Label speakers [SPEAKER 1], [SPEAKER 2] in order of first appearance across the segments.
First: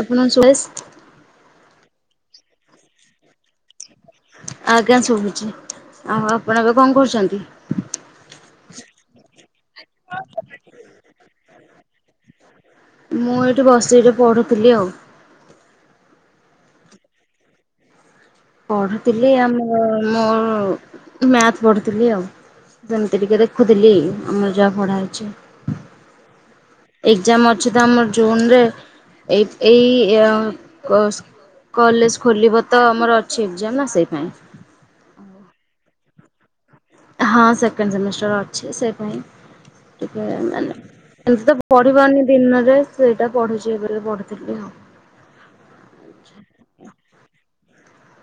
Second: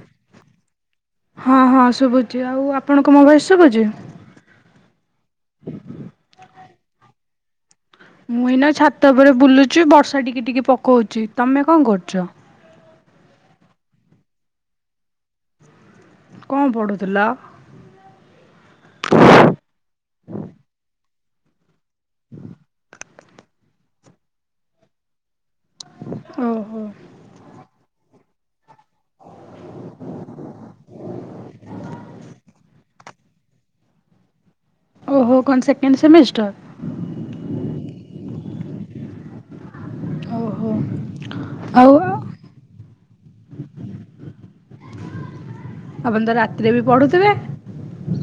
[SPEAKER 1] ଆପଣ ସୁରେଶ
[SPEAKER 2] କିଏ ଆଉ ଆପଣଙ୍କ ମୋବାଇଲ୍ ସ୍
[SPEAKER 1] ଆଜ୍ଞା ଶୁଭୁଛି ଆମର ପୁରା ବା କଣ କରୁଛନ୍ତି?
[SPEAKER 2] ମୁଁ ଏଇନା ଛାତ ଉପରେ ବୁଲୁଚି ବର୍ଷା ଟିକେ ଟିକେ ପକଉଚି ତମେ କଣ କରୁଛ?
[SPEAKER 1] ମୁଁ ଏଇଠି ବସି ପଢୁଥିଲି ଆଉ
[SPEAKER 2] କଣ ପଢୁଥିଲ?
[SPEAKER 1] ପଢୁଥିଲି ଆମୋ ମୋର ମ୍ୟାଥ୍ ପଢୁଥିଲି ଆଉ ଯେମତି ଟିକେ ଦେଖୁଥିଲି ଆମର ଯା ପଢ଼ାହେଇଛି
[SPEAKER 2] [inaudible]
[SPEAKER 1] ଏକଜାମ ଅଛି ତ ଆମର ଜୁନ୍ ରେ ଏଇ ଏଇ ଅ ଅସ୍ କଲେଜ ଖୋଲିବ ତ ଆମର ଛିପ ଯାମ୍ ନା ସେଇପାଇଁ
[SPEAKER 2] ଏଣ୍ଡ ସେମିଷ୍ଟର
[SPEAKER 1] ଛେ ସେ ପାଇଁ ଟିକେ
[SPEAKER 2] ଓହୋ
[SPEAKER 1] ମାନେ ଏମତି ତ
[SPEAKER 2] ଆଉ
[SPEAKER 1] ପଢିବନି ଦିନରେ ସେଇଟା ପଢୁଛି ଏବେବି ପଢୁଥିଲି ଆଉ।
[SPEAKER 2] ଆପଣ ତ ରାତିରେ ବି ପଢୁଥିବେ?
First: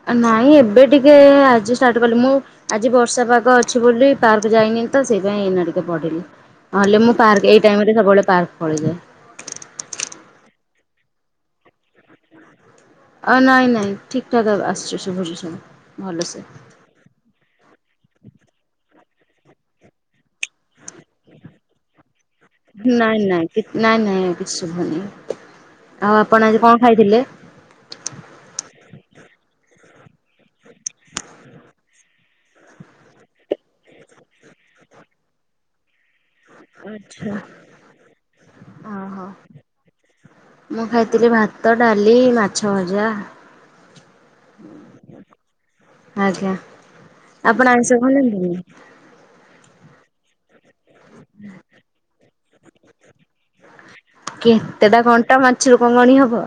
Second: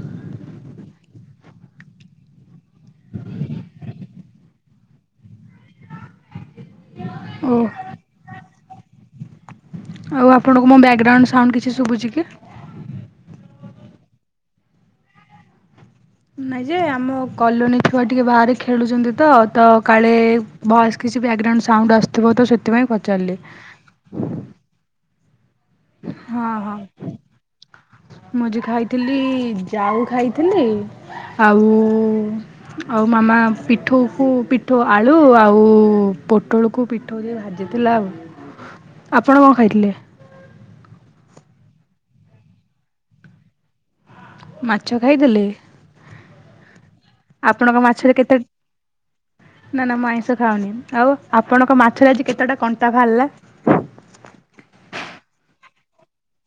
[SPEAKER 1] ନାଇଁ ଏବେ ଟିକେ ଆଜି ଷ୍ଟାର୍ଟ କଲି ମୁଁ ଆଜି ବର୍ଷା ପାଗ ଅଛି ବୋଲି ପାର୍କ ଯାଇନି ତ ସେଇ ପାଇଁ ଏଇନା ଟିକେ ପଢିଲି ନହେଲେ ମୁଁ
[SPEAKER 2] ଓ
[SPEAKER 1] ପାର୍କ ଏଇ ଟାଇମରେ ସବୁବେଳେ ପାର୍କ ପଳେଇଯାଏ।
[SPEAKER 2] ଆଉ ଆପଣଙ୍କୁ ମୋ ବ୍ୟାଗ୍ରାଉଣ୍ଡ ସାଉଣ୍ଡ କିଛି ଶୁଭୁଛି କି?
[SPEAKER 1] ଅ ନାଇଁ ନାଇଁ ଠିକଠାକ୍ ଆସୁଛି ଶୁଭୁଚି ସବୁ ଭଲସେ।
[SPEAKER 2] ନାଇଁ ଯେ ଆମ କଲୋନୀ ଥିବା ଟିକେ ବାହାରେ ଖେଳୁଛନ୍ତି ତ ତ କାଳେ ଭଏସ କିଛି ବ୍ୟାକଗ୍ରାଉଣ୍ଡ ସାଉଣ୍ଡ ଆସୁ
[SPEAKER 1] ନାଇଁ ନାଇଁ କି ନାଇଁ ନାଇଁ କିଛି ଶୁଭୁନି। ଆଉ ଆପଣ
[SPEAKER 2] ହଁ
[SPEAKER 1] ଆଜି କଣ
[SPEAKER 2] ହଁ
[SPEAKER 1] ଖାଇଥିଲେ?
[SPEAKER 2] ମୁଁ ଆଜି ଖାଇଥିଲି ଯାଉ ଖାଇଥିଲି ଆଉ ଆଉ ମାମା ପିଠୋଉକୁ ପିଠୋଉ ଆଳୁ ଆଉ ପୋଟଳକୁ ପିଠଉ
[SPEAKER 1] ଆଚ୍ଛା।
[SPEAKER 2] ଦେଇ ଭାଜିଥିଲା ଆଉ
[SPEAKER 1] ଓହୋ
[SPEAKER 2] ଆପଣ କଣ ଖାଇଥିଲେ?
[SPEAKER 1] ମୁଁ ଖାଇଥିଲି ଭାତ, ଡାଲି, ମାଛ ଭଜା।
[SPEAKER 2] ମାଛ ଖାଇଦେଲେ।
[SPEAKER 1] ଆଜ୍ଞା ଆପଣ
[SPEAKER 2] ଆପଣଙ୍କ
[SPEAKER 1] ଆଇଁଷ
[SPEAKER 2] ମାଛରେ କେତେ
[SPEAKER 1] ଖାଆନ୍ତିନି?
[SPEAKER 2] ନା ନା ମୁଁ ଆଇଁଷ ଖାଉନି ଆଉ ଆପଣଙ୍କ ମାଛରେ ଆଜି କେତେଟା କଣ୍ଟା ଭାରଲା?
[SPEAKER 1] କେତେଟା କଣ୍ଟା ମାଛରୁ କଣ ଗଣି ହବ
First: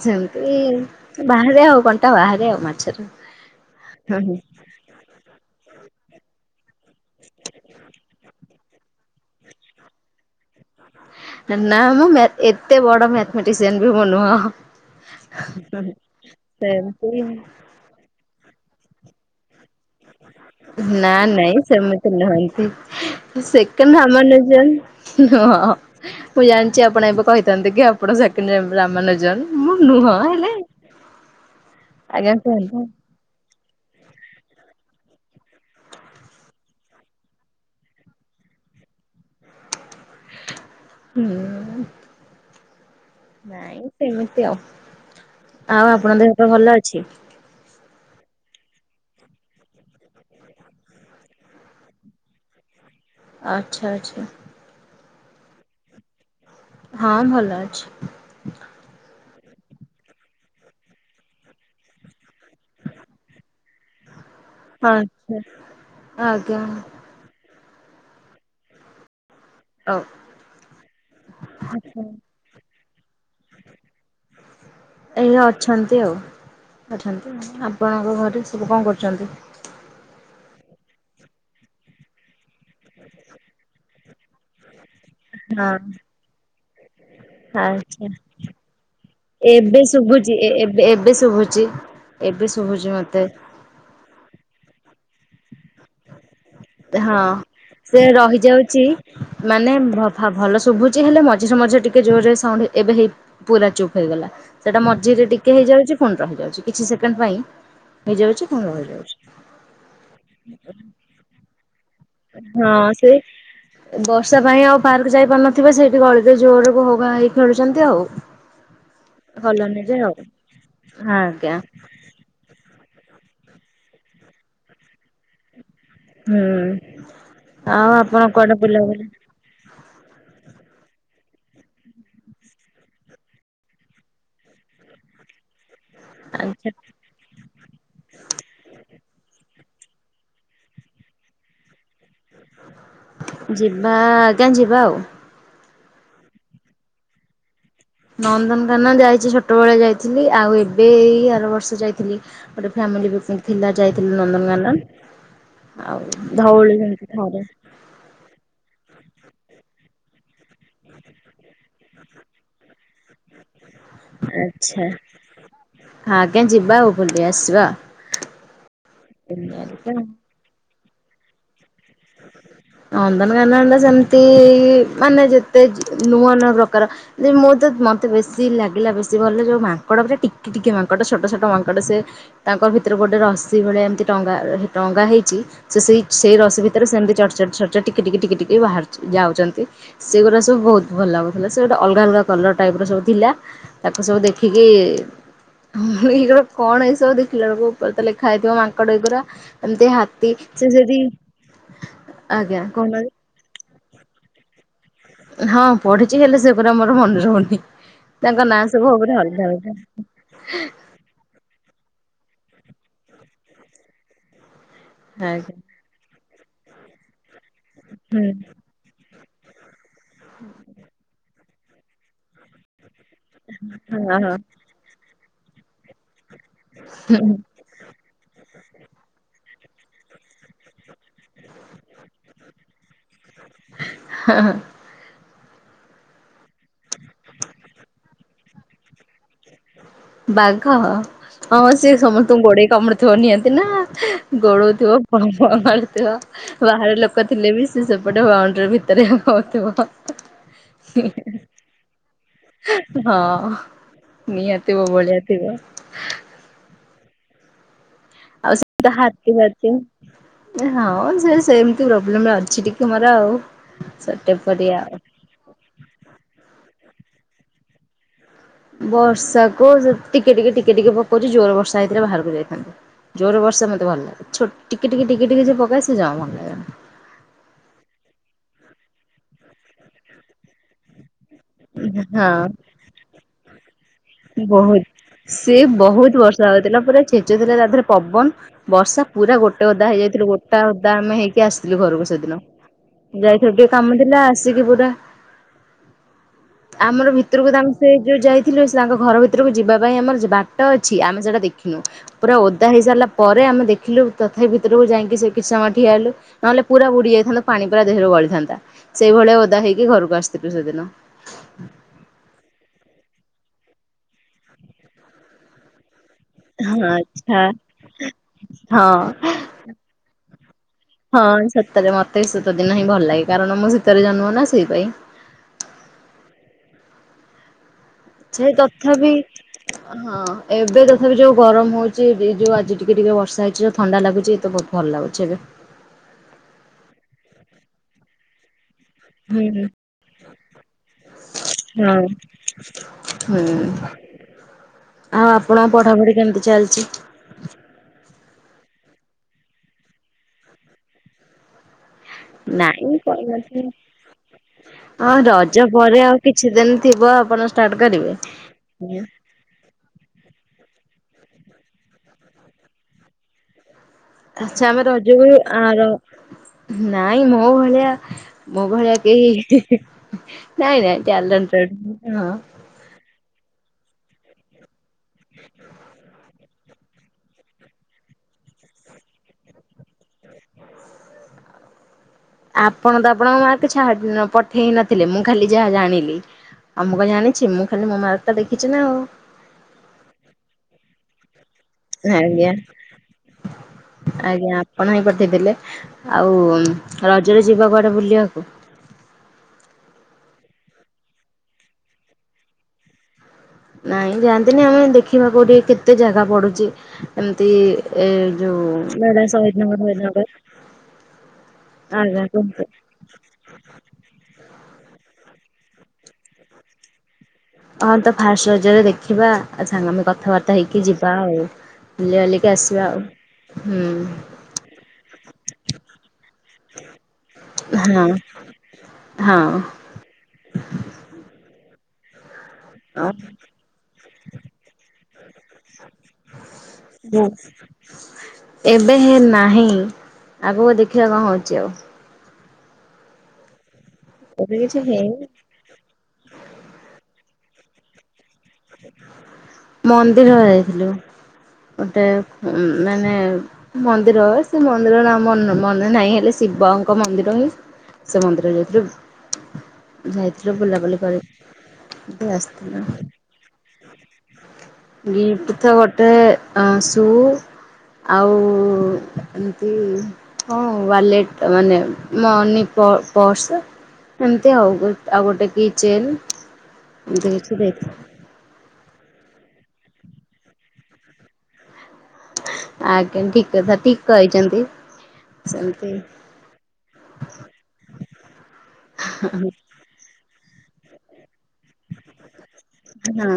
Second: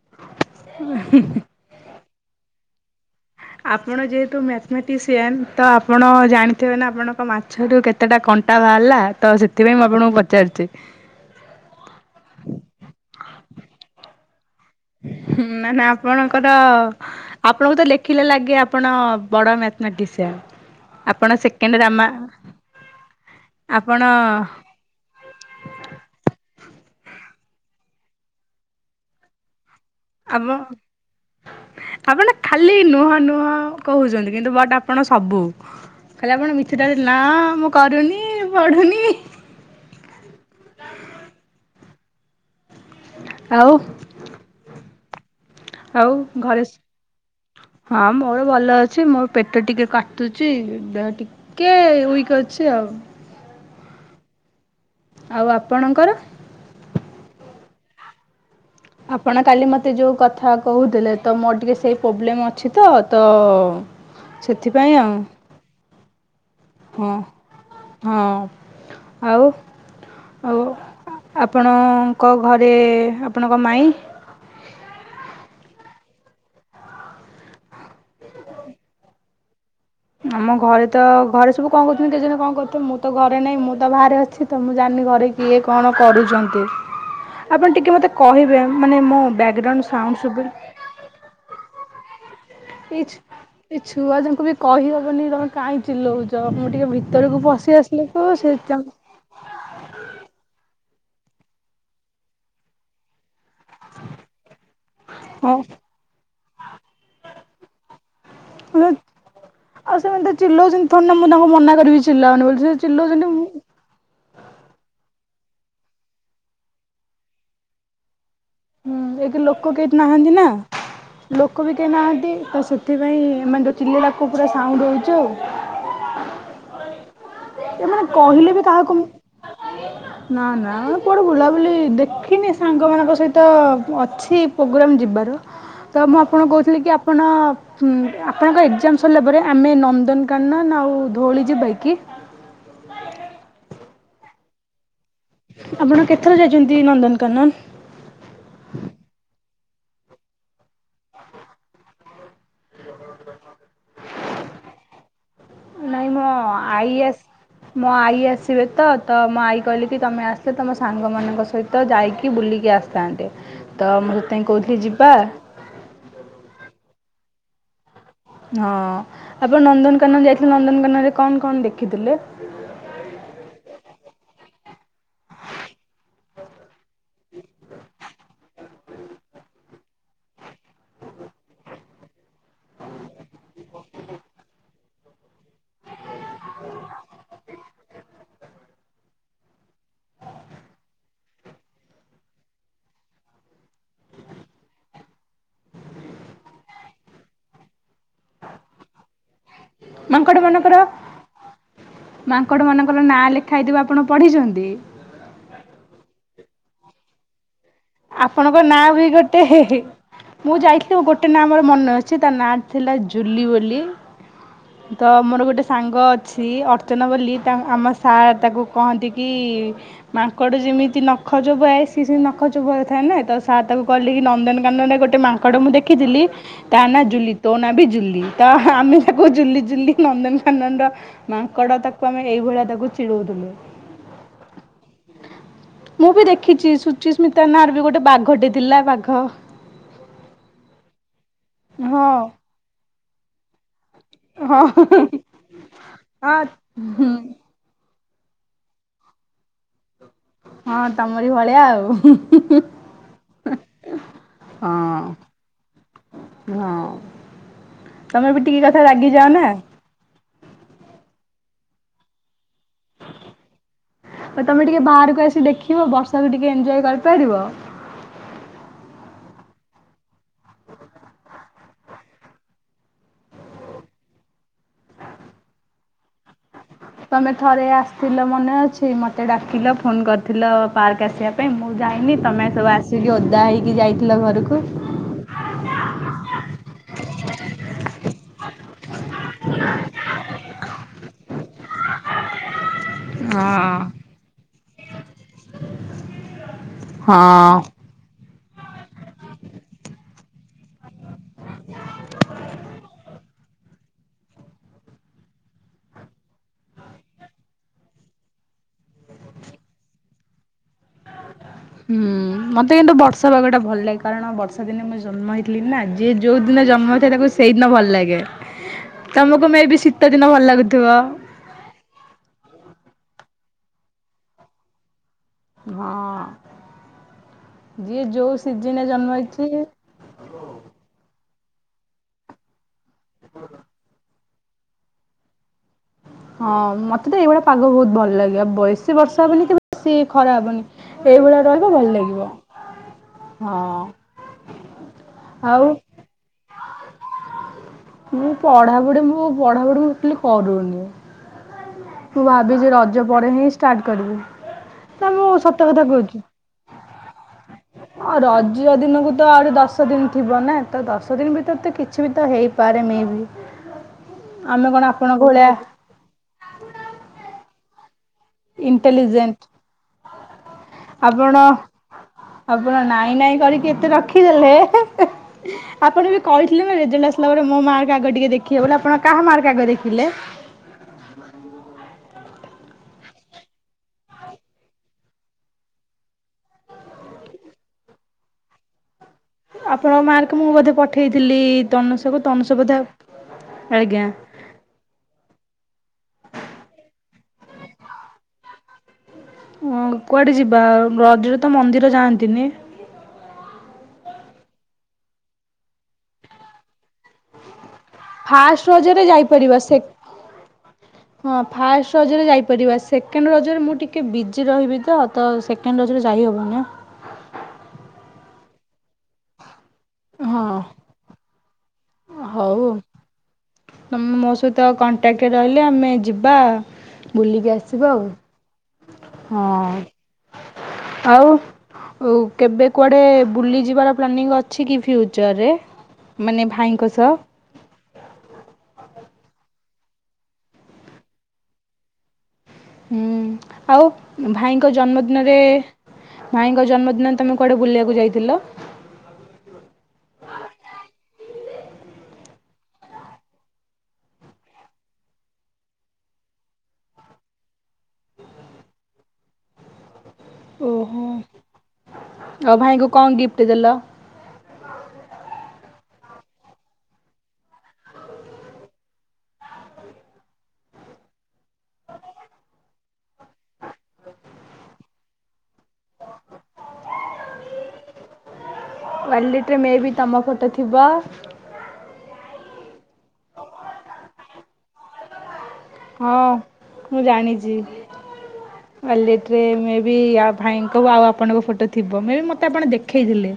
[SPEAKER 1] ସେମ ତି ବାହାରେ ହଉ କଣ୍ ବାହରେ ଆଉ ମାଛରୁ।
[SPEAKER 2] ଆପଣ ଯେହେତୁ ମ୍ୟାଥ ମେଟିସିଆନ ତ ଆ ପଣ ଜାଣି ଥିବେ ନା ଆପଣଙ୍କ ମାଛରୁ କେତଟା କ ଟା ବାହାରିଲା ତ ସେଥିପାଇ ମୁଁ ଆପଣଙ୍କୁ ପଚାରୁଚି।
[SPEAKER 1] ନା ମୁଁ ମ୍ୟା ଏତେ ବଡ ମ୍ୟାଥମେଟିସିଆନ ବି ମୁଁ ନୁହଁ।
[SPEAKER 2] ନ ନା ଆପଣଙ୍କର
[SPEAKER 1] ସେମତି
[SPEAKER 2] ଆପଣଙ୍କୁ ତ ଦେଖିଲେ ଲାଗେ ଆ ପଣ ବଡ ମ୍ୟା
[SPEAKER 1] ନା ନାଇଁ
[SPEAKER 2] ରାମା
[SPEAKER 1] ସେମିତି ନୁହନ୍ତି ସେକେଣ୍ଡ
[SPEAKER 2] ଆପଣ
[SPEAKER 1] ହାମାନୁଜନ୍ ନୁହଁ ମୁଁ ଜାଣିଚି ଆପଣ ଏବେ କହି ଥାନ୍ତି କି ଆପଣ ସେକଣ୍ଡ ରାମନୁଜନ ମୁଁ ନୁହଁ ହେଲେ
[SPEAKER 2] ଆବ ଆପଣ
[SPEAKER 1] ଆଜ୍ଞା
[SPEAKER 2] ନା ଖାଲି
[SPEAKER 1] କୁହନ୍ତୁ
[SPEAKER 2] ନୁଆଁ ନୁହଁ। କହୁଛନ୍ତି କିନ୍ତୁ ବଟ ଆପଣ ସବୁ ଖାଲି ଆପଣ ମିଛଟା ନା ମୁଁ କରୁନି ପଢୁନି।
[SPEAKER 1] ହୁଁ।
[SPEAKER 2] ଆଉ
[SPEAKER 1] ନାଁଇ ସେମିତି ଆଉ। ଆଉ ଆପଣଙ୍କ ଦେହ ପା ଭଲ ଅଛି?
[SPEAKER 2] ହଁ ମୋର ଭଲ ଅଛି ମୋ ପେଟ ଟିକେ କାଟୁଚି ଦେହ ଟିକେ ୱିକ ଅଛି ଆଉ।
[SPEAKER 1] ଆଚ୍ଛା ଆଚ୍ଛା।
[SPEAKER 2] ଆଉ ଆପଣଙ୍କର?
[SPEAKER 1] ହଁ ଭଲ ଅଛି।
[SPEAKER 2] ଆପଣ କାଲି ମତେ ଯୋଉ କଥା କହୁଥିଲେ ତ ମୋର ଟିକେ ସେଇ ପ୍ରୋବ୍ଲେମ ଅଛି ତ ତ ସେଥିପାଇଁ ଆଉ।
[SPEAKER 1] ଆଚ୍ଛା ଆଜ୍ଞା।
[SPEAKER 2] ହଁ ହଁ। ଆଉ
[SPEAKER 1] ହଉ
[SPEAKER 2] ଆଉ
[SPEAKER 1] ଆଚ୍ଛା।
[SPEAKER 2] ଆପଣଙ୍କ ଘରେ ଆପଣଙ୍କ ମାଇଁ?
[SPEAKER 1] ଏଇ ଅଛନ୍ତି ଆଉ ଅଛନ୍ତି ଆପଣଙ୍କ ଘରେ ସବୁ କଣ କରୁଚନ୍ତି?
[SPEAKER 2] ଆମ ଘରେ ତ ଘରେ ସବୁ କଣ କରୁଚନ୍ତି କେଜାଣି କଣ କରୁଥୁବେ ମୁଁ ତ ଘରେ ନାହିଁ ମୁଁ ତ ବାହାରେ ଅଛି ତ ମୁଁ ଜାଣିନି ଘରେ କିଏ କଣ କରୁଚନ୍ତି?
[SPEAKER 1] ଆଛା
[SPEAKER 2] ମାନେ ମୋ ବ୍ୟାକ୍ଗ୍ରାଉଣ୍ଡ
[SPEAKER 1] ଏବେ
[SPEAKER 2] ସାଉଣ୍ଡ
[SPEAKER 1] ଶୁବୁଚି ଏବେ ଏବେ ଶୁବୁଚି।
[SPEAKER 2] ଏଇ ଛୁ ଏଇ ଛୁଆ ଜାଙ୍କୁ ବି କହି ହବ ନି ତମେ କାଇଁ ଚିଲଉଚ।
[SPEAKER 1] ହଁ ସେ
[SPEAKER 2] ସେ
[SPEAKER 1] ରହିଯାଉଛି ମାନେ ଭଲ ଶୁଭୁ ଜି ହେଲେ ମଝିରେ ମଝିରେ ଟିକେ ଜୋରରେ ସାଉଣ୍ଡ ଏବେ ହେଇ ପୁରା ଚୁପ୍ ହେଇଗଲା। ସେଟା ମଝିରେ ଟିକେ
[SPEAKER 2] ହଁ
[SPEAKER 1] ହେଇଯାଉଛି ପୁଣି ରହିଯାଉଛି। କିଛି ସେକେଣ୍ଡ ପାଇଁ ହେଇଯାଉଛି ପୁଣି
[SPEAKER 2] ଆଉ ସେମାନେ ତ
[SPEAKER 1] ରହିଯାଉଛି।
[SPEAKER 2] ଚିଲଉଛନ୍ତି ଥୋଡି ନା ମୁଁ ତାଙ୍କୁ ମନା କରିବି ଚିଲାଅନି ବୋଲି ସେ
[SPEAKER 1] ହଁ
[SPEAKER 2] ଚିଲଉଛନ୍ତି ମୁଁ
[SPEAKER 1] ସେଇ ବର୍ଷା ପାଇଁ ପାର ଯାଇପାରୁନଥିବେ ସେଇଠି ଗଳି ରେ ଜୋରକୁ ଘୋ ଘା ହେଇ ଖେଳୁଛନ୍ତି ଆଉ
[SPEAKER 2] ହୁଁ ଏକ୍ ରେ ଲୋକ
[SPEAKER 1] କଲୋନୀରେ
[SPEAKER 2] କେହି
[SPEAKER 1] ଆଉ
[SPEAKER 2] ନାହାନ୍ତି ନା।
[SPEAKER 1] ଆଜ୍ଞା
[SPEAKER 2] ଲୋକ ବି କେହି ନାହାନ୍ତି ତ ସେ ସେଥିପାଇଁ ମାନେ ଚିଲେଇଲା କୁକୁର ପୁରା ସାଉଣ୍ଡ ହଉଚି ଆଉ
[SPEAKER 1] ହୁଁ। ଆଉ
[SPEAKER 2] ମାନେ
[SPEAKER 1] ଆପଣ
[SPEAKER 2] କହିଲେ
[SPEAKER 1] କୁଆଡେ
[SPEAKER 2] ବି କାହାକୁ
[SPEAKER 1] ବୁଲାବୁଲି
[SPEAKER 2] ନା ନା ନାଁ କୁଆଡେ ବୁଲାବୁଲି ଦେଖିନି ସାଙ୍ଗମାନଙ୍କ ସହିତ ଅଛି ପୋଗ୍ରାମ ଯିବାର। ତ ମୁଁ ଆପଣଙ୍କୁ
[SPEAKER 1] ଆଚ୍ଛା
[SPEAKER 2] କହୁଥିଲି କି ଆପଣ ହୁଁ ଆପଣଙ୍କ ଏକ୍ଜାମ ସରିଲା ପରେ ଆମେ ନନ୍ଦନକାନନ ଆଉ ଧଉଳି ଯିବା କି?
[SPEAKER 1] ଯିବା ଆଜ୍ଞା ଯିବା ଆଉ।
[SPEAKER 2] ଆପଣ କେତେଥର ଯାଇଛନ୍ତି ନନ୍ଦନକାନନ?
[SPEAKER 1] ନନ୍ଦନକାନନ ଯାଇଛି ଛୋ ଛୋଟବେଳେ ଯାଇଥିଲି ଆଉ ଏବେ ଏଇ ଆର ବର୍ଷ ଯାଇଥିଲି। ଗୋଟେ ଫ୍ୟାମିଲି ପିକନିକ ଥିଲା ଯାଇଥିଲ ନନ୍ଦନକାନନ।
[SPEAKER 2] ନାଇଁ ମୋ
[SPEAKER 1] ଆଉ ଧଉଳି
[SPEAKER 2] ଆଈ
[SPEAKER 1] ହେମିତି
[SPEAKER 2] ଆସ
[SPEAKER 1] ଥରେ।
[SPEAKER 2] ମୋ ଆଈ ଆସିବେ ତ ତ ମୋ ଆଈ କହିଲେ କି ତମେ ଆସ ତମେ ସାଙ୍ଗମାନଙ୍କ ସହିତ ଯାଇକି ବୁଲିକି ଆସିଥାନ୍ତେ। ତ ମୁଁ ସେଥିପାଇଁ କହୁଥିଲି
[SPEAKER 1] ଆଛା
[SPEAKER 2] ଯିବା
[SPEAKER 1] ଆଜ୍ଞା ଯିବା ଆଉ ବୁଲିଆ ଆସିବା।
[SPEAKER 2] ହଁ। ଆପଣ ନନ୍ଦନକାନନ ଯାଇଥିଲେ ନନ୍ଦନ କାନନ କଣ କଣ ଦେଖ
[SPEAKER 1] ନନ୍ଦନକାନନ ରେ ସେମ୍ ତି ମାନେ ଯେତେ ନୂଆ ନୂଆ ପ୍ରକାର ମୁଁ ତ ମୋତେ ବେଶୀ ଲାଗିଲା ବେଶୀ ଭଲ ଯେଉଁ ମାଙ୍କଡ଼ ପୁରା ଟିକି ଟିକି ମାଙ୍କଡ଼ ଛୋଟ ଛୋଟ ମାଙ୍କଡ଼ ସେ ତାଙ୍କର ଭିତରେ ଗୋଟେ ରସିି ଭଳିଆ ଏମିତି ଟଙ୍ଗା ଟଙ୍ଗା ହେଇଛି ସେ ସେଇ ସେଇ ରସି ଭିତରେ ତାରେ ସେମତି ଚଢ଼ି ଚଢ଼ି ଟିକେ ଟିକେ ଟିକେ ଟିକେ ବାହରୁଚି ଯାଉଛନ୍ତି। ସେଗୁରା ସବୁ ବହୁତ ଭଲ ଲାଗୁଥିଲା। ସେ ଗୋଟେ ଅଲଗା ଅଲଗା କଲର ଟାଇପ ର ସବୁ ଥିଲା ତାକୁ ସବୁ ଦେଖିକି ଏଇ ଗୁରା କଣ ଏ ସବୁ ଦେଖିଲା ବେଳକୁ ତାହେଲେ ଖାଇଦେବ ମାଙ୍କଡ ଏଗୁରା। ଏମିତି ହାତୀ ସେ ସେଠି
[SPEAKER 2] ମାଙ୍କଡ ମାନଙ୍କର ନାଁ ଲେଖାହେଇଥିବା ଆପଣ ପଢିଛନ୍ତି।
[SPEAKER 1] ହଁ ପଢିଛି ହେଲେ ସେ ଗୁରା ମୋର ମନେ ରହୁନି। ତାଙ୍କ
[SPEAKER 2] ଆପଣଙ୍କ ନାଁ
[SPEAKER 1] ସବୁ
[SPEAKER 2] ବି
[SPEAKER 1] ପୁରା
[SPEAKER 2] ଗୋଟେ
[SPEAKER 1] ଅଲଗା
[SPEAKER 2] ହେଁ
[SPEAKER 1] ଅଲଗା
[SPEAKER 2] ହେଁ ମୁଁ ଯାଇଥିଲି ଗୋଟେ ନାଁ ମୋର ମନେ ଅ ଅଛି ତା ନା ଥିଲା ଜୁଲି ବୋଲି। ତ ମୋର
[SPEAKER 1] ଆଜ୍ଞା।
[SPEAKER 2] ଗୋଟେ ସାଙ୍ଗ ଅଛି ଅର୍ଚ୍ଚନା ବୋଲି ତ ଆମ
[SPEAKER 1] ହୁଁ
[SPEAKER 2] ସାର୍ ତାକୁ କହନ୍ତି କି କି? ମାଙ୍କଡ଼ ଯେମିତି ନ ଖଜବଆଉ ସିଜିନ୍ କ [unintelligible] ଥାଏ ନା ତ ସ ତାକୁ କଲିକି
[SPEAKER 1] ହଁ ହଁ
[SPEAKER 2] ନନ୍ଦନକାନନ ଗୋଟେ ମାଆ କଡୁ ମୁଁ ଦେଖିଥିଲି। ତା ନାଁ
[SPEAKER 1] ହଁ
[SPEAKER 2] ଜୁଲି ତୋ ନାଁ ବି ଜୁଲି ତ ଆମେ ତାକୁ ଜୁଲି ଜୁ ଜୁଲି ନନ୍ଦନକାନନ ର ମାଙ୍କଡ ତାକୁ ଆମେ ଏଇଭଳିଆ ତାକୁ ଚିଡଉଛ ଥିଲେ।
[SPEAKER 1] ହଁ
[SPEAKER 2] [inaudible] ମୁଁ ବି ଦେଖିଚି ସୁଚିସ ମିତାନାଁରେ ବି ଗୋଟେ ବାଘଟେ ଥିଲା ବାଘ।
[SPEAKER 1] ବାଘ ହଁ ସେ
[SPEAKER 2] ହଁ
[SPEAKER 1] ସମସ୍ତଙ୍କୁ ଗୋଡେଇ କାମୁ ଧୋ ନିଅନ୍ତି ନାଁ
[SPEAKER 2] ହଁ
[SPEAKER 1] ଗୋଳଉଥିବବନଉଥିବ
[SPEAKER 2] ହଁ
[SPEAKER 1] ବାହାର ଲୋକ ଥିଲେ ବି ସେ ସବୁ ଗୋଟେ ବାଉଣ୍ଡ୍ରି ଭିତରେ ହ ହ ହୋଉଥିବ।
[SPEAKER 2] ହଁ ତମରି ଭଳିଆ ଆଉ ହୁଁ।
[SPEAKER 1] ହଁ ନିହା ଥିବ ଭଳିଆ
[SPEAKER 2] ହଁ
[SPEAKER 1] ଥିବ।
[SPEAKER 2] ହଁ। ତମେ ବି ଟିକେ କଥା ରାଗି ଯାଅ
[SPEAKER 1] ହାତୀ
[SPEAKER 2] ନା।
[SPEAKER 1] ଫାତୀ ହଁ ସେ ସେମତି ପ୍ରୋବେଲମରେ ଅଛ
[SPEAKER 2] ତମେ ଟିକେ
[SPEAKER 1] ଆଉ
[SPEAKER 2] ବାହାରକୁ ଆସି ଦେଖିବ ବର୍ଷାକୁ ଟିକେ ଏଞ୍ଜୟ କର ପାରିବ
[SPEAKER 1] ବର୍ଷାକୁ ଜୋ ଟିକେ ଟିକେ ଟିକେ ଟିକେ ପକଉଛି ଜୋରେ ବର୍ଷା ହେଇଥିଲେ ବାହାରକୁ ଯାଇଥାନ୍ତି ଜୋରେ ବର୍ଷା ମତେ ଭଲ ଲାଗେ ଛୋ ଟିକେ ଟିକେ ଟିକେ ଟିକେ ଯଏ ପକାଏ ସେଏ ଜମା ଭଲ ଲାଗେନି।
[SPEAKER 2] ତମେ ଥରେ ଆସିଥିଲ ମନେ ଅଛି, ମତେ ଡାକିଲ ଫୋନ କରିଥିଲ ପାର୍କ ଆସିବାକୁ।
[SPEAKER 1] ହଁ
[SPEAKER 2] ହେଇକି ଯାଇଥିଲ ଘରକୁ।
[SPEAKER 1] ବହୁତ ସେ ବହୁତ ବର୍ଷା ହଉଥିଲା ପୁରା ଛେଚୁ ଥିଲା ତା ଦେହରେ ପବନ ବର୍ଷା ପୁରା ଗୋଟା ଅଦା ହେଇଯାଇଥିଲୁ ଗୋଟା ଓଦା ଆମେ ହେଇକି ଆସିଥିଲୁ ଘରକୁ ସେଦିନ
[SPEAKER 2] ହଁ
[SPEAKER 1] ଯାଇଥିଲି ଟିକେ କାମ ଥିଲା। ସିଜୁ ବୁଦା ଆମର ଭିତରକୁ
[SPEAKER 2] ହଁ।
[SPEAKER 1] ତାଙ୍କ ସେ ଯୋ ଯାଇ ଥିଲୁ ସେ ତାଙ୍କ ଘର ଭିତରକୁ ଯିବା ପାଇଁ ଆମର ବାଟ ଅଛି ଆମେ ସେଟା ଦେଖିନୁ ପୁରା ଓଦା ହେଇସାରିଲା ପରେ ଆମେ ଦେଖିଲୁ ତଥାପି ଭିତରକୁ ଯାଇକି ସେ କିଛି ସମୟ ଠିଆହେଲୁ ନହେଲେ ପୁରା ବୁଡି ଯାଇଥାନ୍ତୁ ପାଣି ପୁରା ଦେହରୁ ଗଳିଥାନ୍ତା ସେଇଭଳିଆ ଓଦା ହେଇକି ଘରକୁ ଆସିଥିଲୁ ସେଦିନ
[SPEAKER 2] ହୁଁ ମତେ ତ କିନ୍ତୁ ବର୍ଷ ସବୁ ଆଗଟା ଭଲ ଲାଗେ କାରଣ ବର୍ଷା ଦିନେ ମୁଁ ଜନ୍ମ ହୋଇଥିଲି ନା ଆ। ଯିଏ ଯୋଉ ଦିନ
[SPEAKER 1] ହଁ
[SPEAKER 2] ଜନ୍ମହେଇଥାଏ ତାକୁ
[SPEAKER 1] ଆଚ୍ଛା।
[SPEAKER 2] ସେଇଦିନ ଭଲ ଲାଗେ
[SPEAKER 1] ହଁ
[SPEAKER 2] ତମକୁ ମେ ବି ଶୀତ ଦିନ ଭଲ ଲାଗୁଥିବ।
[SPEAKER 1] ହଁ ସତରେ ମତେ ବି ଶୀତ ଦିନ ହିଁ ଭଲ ଲାଗେ କାରଣ ମୁଁ ଶୀତରେ ଜନ୍ମ ନା ସେଇ ପାଇଁ।
[SPEAKER 2] ହଁ। ଯିଏ ଯୋଉ
[SPEAKER 1] ସେ
[SPEAKER 2] ସିଜିନରେ ଜନ୍ମ
[SPEAKER 1] ତଥାପି
[SPEAKER 2] ହେଇଛି
[SPEAKER 1] ହଁ ଏବେ ଯୋଉ ତଥାପି ଯୋଉ ଗରମ ହଉଚି ଏଇ ଯୋଉ ଆଜି ଟିକେ ଟିକେ ବର୍ଷା ହେଇଛି ଯେ ଥଣ୍ଡା ଲାଗୁଚି ତ ବହୁତ ଭଲ ଲାଗୁଛି ଏବେ।
[SPEAKER 2] ହଁ ମତେ ତ ଏଇଭଳିଆ ପାଗ ବହୁତ ଭଲ ଲାଗେ ଆଉ ବୟସ ବେଶୀ ବର୍ଷା
[SPEAKER 1] ହୁଁ
[SPEAKER 2] ହବନି କି ବେଶୀ ଖରା ହବନି ଏଇଭଳିଆ ରହିବ ଭଲ
[SPEAKER 1] ହଁ। ହୁଁ
[SPEAKER 2] ଲାଗିବ ହଁ ଆଉ
[SPEAKER 1] ଆପଣଙ୍କ ପଢାପଢି କେମିତି ଚାଲିଛି?
[SPEAKER 2] ମୁଁ ପଢାପଢି ମୁଁ ମୁଁ ପଢା ପଢି ମୁଁ ତୋଟାଲେ କରୁନି। ମୁଁ ଭାବିଚି
[SPEAKER 1] ନାଇଁ
[SPEAKER 2] ରଜ ପଡେ ହିଁ
[SPEAKER 1] କରିନଥିଲି।
[SPEAKER 2] ଷ୍ଟାର୍ଟ କରିବି ତ
[SPEAKER 1] ହଁ
[SPEAKER 2] ମୁଁ
[SPEAKER 1] ରଜ
[SPEAKER 2] ସତ କଥା
[SPEAKER 1] ପରେ ଆଉ
[SPEAKER 2] କହୁଛିୁ
[SPEAKER 1] କିଛି ଦିନ ଥିବ ଆପଣ ଷ୍ଟାର୍ଟ କରିବେ।
[SPEAKER 2] ରଜ
[SPEAKER 1] ହୁଁ।
[SPEAKER 2] ଦିନକୁ ତ ଆହୁରି ଦଶ ଦିନ ଥିବ ନା ତ ଦଶ ଦଶ ଦିନ ଭିତରେ ତ କିଛି ବି ତ ହେଇପାରେ ମେ ବି।
[SPEAKER 1] ଆଛା ଆମେ
[SPEAKER 2] କ'ଣ ଆପଣଙ୍କ
[SPEAKER 1] ରଜକୁ
[SPEAKER 2] ଭଳିଆ
[SPEAKER 1] ଆର ନାଇଁ ମୋ ଭଳିଆ ମୋ ଭଳିଆ କେହି
[SPEAKER 2] ଇଣ୍ଟେଲିଜେଣ୍ଟ
[SPEAKER 1] ନାଇଁ ନାଇଁଁ
[SPEAKER 2] ଆପଣ
[SPEAKER 1] ଟ୍ୟାଲେଣ୍ଟଡ଼
[SPEAKER 2] ତେ ରଖିଦେଲେ ଆପଣ ବି କହିଥିଲେ ନା ରେଜଲଟ ଆସିଲା ପରେ ମୋ ମାର୍କ ଆଗ ଟିକେ ଦେଖିବେ ବୋଲି ଆପଣ କାହା ମାର୍କ ଆଗ ଦେଖିଲେ।
[SPEAKER 1] ଆପଣ ତ ଆପଣଙ୍କ ମାର୍କ ଛାଡିନ ପଠେଇ ନଥିଲେ ମୁଁ ଖାଲି ଯାହା ଜାଣିଲି ଆଉ ମୁଁ କଣ ଜାଣିଛି ମୁଁ ଖାଲି ମୋ ମାର୍କ ଟା ଦେଖିଛି ନା ଆଉ।
[SPEAKER 2] ଆପଣଙ୍କ ମାର୍କ ମୁଁ ବୋଧେ ପଠେଇଥିଲି। ତନୁଷକୁ
[SPEAKER 1] ଆଜ୍ଞା
[SPEAKER 2] ତନୁଷ ବୋଧେ ଆଜ୍ଞା।
[SPEAKER 1] ଆଜ୍ଞା ଆପଣ ହିଁ ପଠେଇଲେ ଆଉ ରଜରେ ଯିବା କୁଆଡେ ବୁଲିବାକୁ।
[SPEAKER 2] ହଁ କୁଆଡେ ଯିବା ରଜରେ ତ ମନ୍ଦିର ଯାଆନ୍ତିନି।
[SPEAKER 1] ନାଇଁ ଯାଆନ୍ତିନି ଆମେ ଦେଖିବା କଉଠି କେତେ ଜାଗା ପଡୁଚି ଏମିତି ଏ
[SPEAKER 2] ଫାଷ୍ଟେ
[SPEAKER 1] ଯୋଉ
[SPEAKER 2] ରଜରେ
[SPEAKER 1] ମେଳା ଶହୀଦ
[SPEAKER 2] ଜାଇପାରିବା ସେ
[SPEAKER 1] ନଗର ଫହିଦ ନଗର
[SPEAKER 2] ହଁ ଫାଷ୍ଟେ
[SPEAKER 1] ଆଜ୍ଞା
[SPEAKER 2] ରଜରେ
[SPEAKER 1] କୁହନ୍ତୁ।
[SPEAKER 2] ଯାଇପାରିବା ସେକେଣ୍ଡ ରଜରେ ମୁଁ ଟିକେ ବିଜି ରହିବି। ତ ତ ସେକେଣ୍ଡେ ରଜରେ ଯାଇ ହବନି ଆଁ।
[SPEAKER 1] ହଁ ତ ଫାଷ୍ଟେ ରଜରେ ଦେଖ ଖିବା ଆଉ ସାଙ୍ଗ ମାନେ ସାେ
[SPEAKER 2] ହଁ
[SPEAKER 1] କଥାବାର୍ତ୍ତା ହେଇକି ଯିବା ଆଉ। ବୁଲି ବାଲିକି
[SPEAKER 2] ହଉ
[SPEAKER 1] ଆସିବା ଆଉ। ହୁଁ
[SPEAKER 2] ତମେ ମୋ ସହିତ ଆଉ କଣ୍ଟାକ୍ଟ ରହିଲେ ଆମେ ଯିବା ବୁଲିକି ଆସିବା ଆଉ
[SPEAKER 1] ହଁ
[SPEAKER 2] ହଁ ଆଉ ଓଉ। କେବେ କୁଆଡ଼େ
[SPEAKER 1] ହଁ।
[SPEAKER 2] ବୁଲିଯିବାର ପ୍ଲାନିଂ ଅଛି କି? ଫ୍ୟୁଚରରେ ମାନେ ଭାଇଙ୍କ ସହ।
[SPEAKER 1] ଏବେ ହେ ନାହିଁ ଆଗକୁ ଦେଖିବା କଣ ହେଉଚି ଆଉ।
[SPEAKER 2] ହୁଁ। ଆଉ
[SPEAKER 1] ଏବେ
[SPEAKER 2] ଭାଇଙ୍କ
[SPEAKER 1] କିଛି ହେଇନି
[SPEAKER 2] ଜନ୍ମଦିନରେ ଭାଇଙ୍କ ଜନ୍ମଦିନ। ତୁମେ କୁଆଡ଼େ ବୁଲିବାକୁ ଯାଇଥିଲ।
[SPEAKER 1] ମନ୍ଦିର ଯାଇଥିଲୁ ଗୋଟେ ମାନେ ମନ୍ଦିର ହ ସେ ମନ୍ଦିର ନାଁ ମନ ମନେ ନାହିଁ ହେଲେ ଶିବଙ୍କ ମନ୍ଦିର ହିଁ ସେ ମନ୍ଦିର ଯାଇଥିଲୁ। ଯାଇଥିଲୁ ବୁଲାବୁଲି
[SPEAKER 2] ଓହୋ
[SPEAKER 1] କରିକି ଆସିଥିଲଥିଲୁ।
[SPEAKER 2] ଟି ଦେଲ
[SPEAKER 1] ଗିଫ୍ଟ ତ ଗୋଟେ ଆଁ ସୁ ଆଉ ଏମିତି ହଁ ୱାଲେଟ୍। ତ ମାନେ ମନି ପ-ପର୍ସ ଏମତି ଆଉ ଆ ଆଉ ଗୋଟେ କି ଚେନ୍ ଏମତି ହେଇଚି ଦେଖେ।
[SPEAKER 2] ମେବି ତମ ଫଟୋ ଥିବ।
[SPEAKER 1] ଆଜ୍ଞା ଠିକ କଥା ଠିକ କହିଛନ୍ତି। ସେମିତି
[SPEAKER 2] ହଁ ମୁଁ ଜାଣିଛି ୱାଲେଟ ରେ ମେବି ୟା ଭାଇଙ୍କ ଆଉ ଆପଣଙ୍କ ଫୋ ଥିବ ମେ ବି ମତେ ଆପଣ ଦେଖେଇଥିଲେ
[SPEAKER 1] ହଁ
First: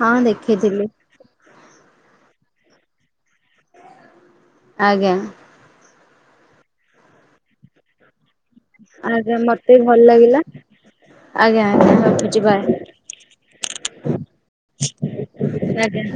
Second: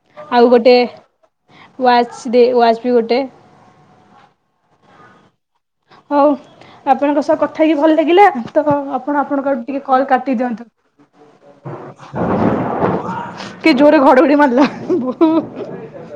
[SPEAKER 1] ହଁ
[SPEAKER 2] ଗୋଟେ
[SPEAKER 1] ଦେଖେଇଥିଲି
[SPEAKER 2] ୱାଚ୍ ଦେ ୱାଚ୍ ବି ଗୋଟେ
[SPEAKER 1] ଆଜ୍ଞା।
[SPEAKER 2] ହଉ ଆପଣଙ୍କ ସହ କଥା ହେଇକି ଭଲ ଲାଗିଲା। ତ ଆପଣ
[SPEAKER 1] ଆଜ୍ଞା
[SPEAKER 2] ଆପଣଙ୍କ ଆଡୁ
[SPEAKER 1] ମତେ
[SPEAKER 2] ଟିକେ
[SPEAKER 1] ବି ଭଲ
[SPEAKER 2] କଲ କାଟି
[SPEAKER 1] ଲାଗିଲା
[SPEAKER 2] ଦିଅନ୍ତୁ
[SPEAKER 1] ଆଜ୍ଞା ଆଜ୍ଞା ରଖୁଛି ବାଏ
[SPEAKER 2] କି ଜୋରେ ଘଡଘଡି ମାରିଲା ବୋଉ।
[SPEAKER 1] ଆଜ୍ଞା।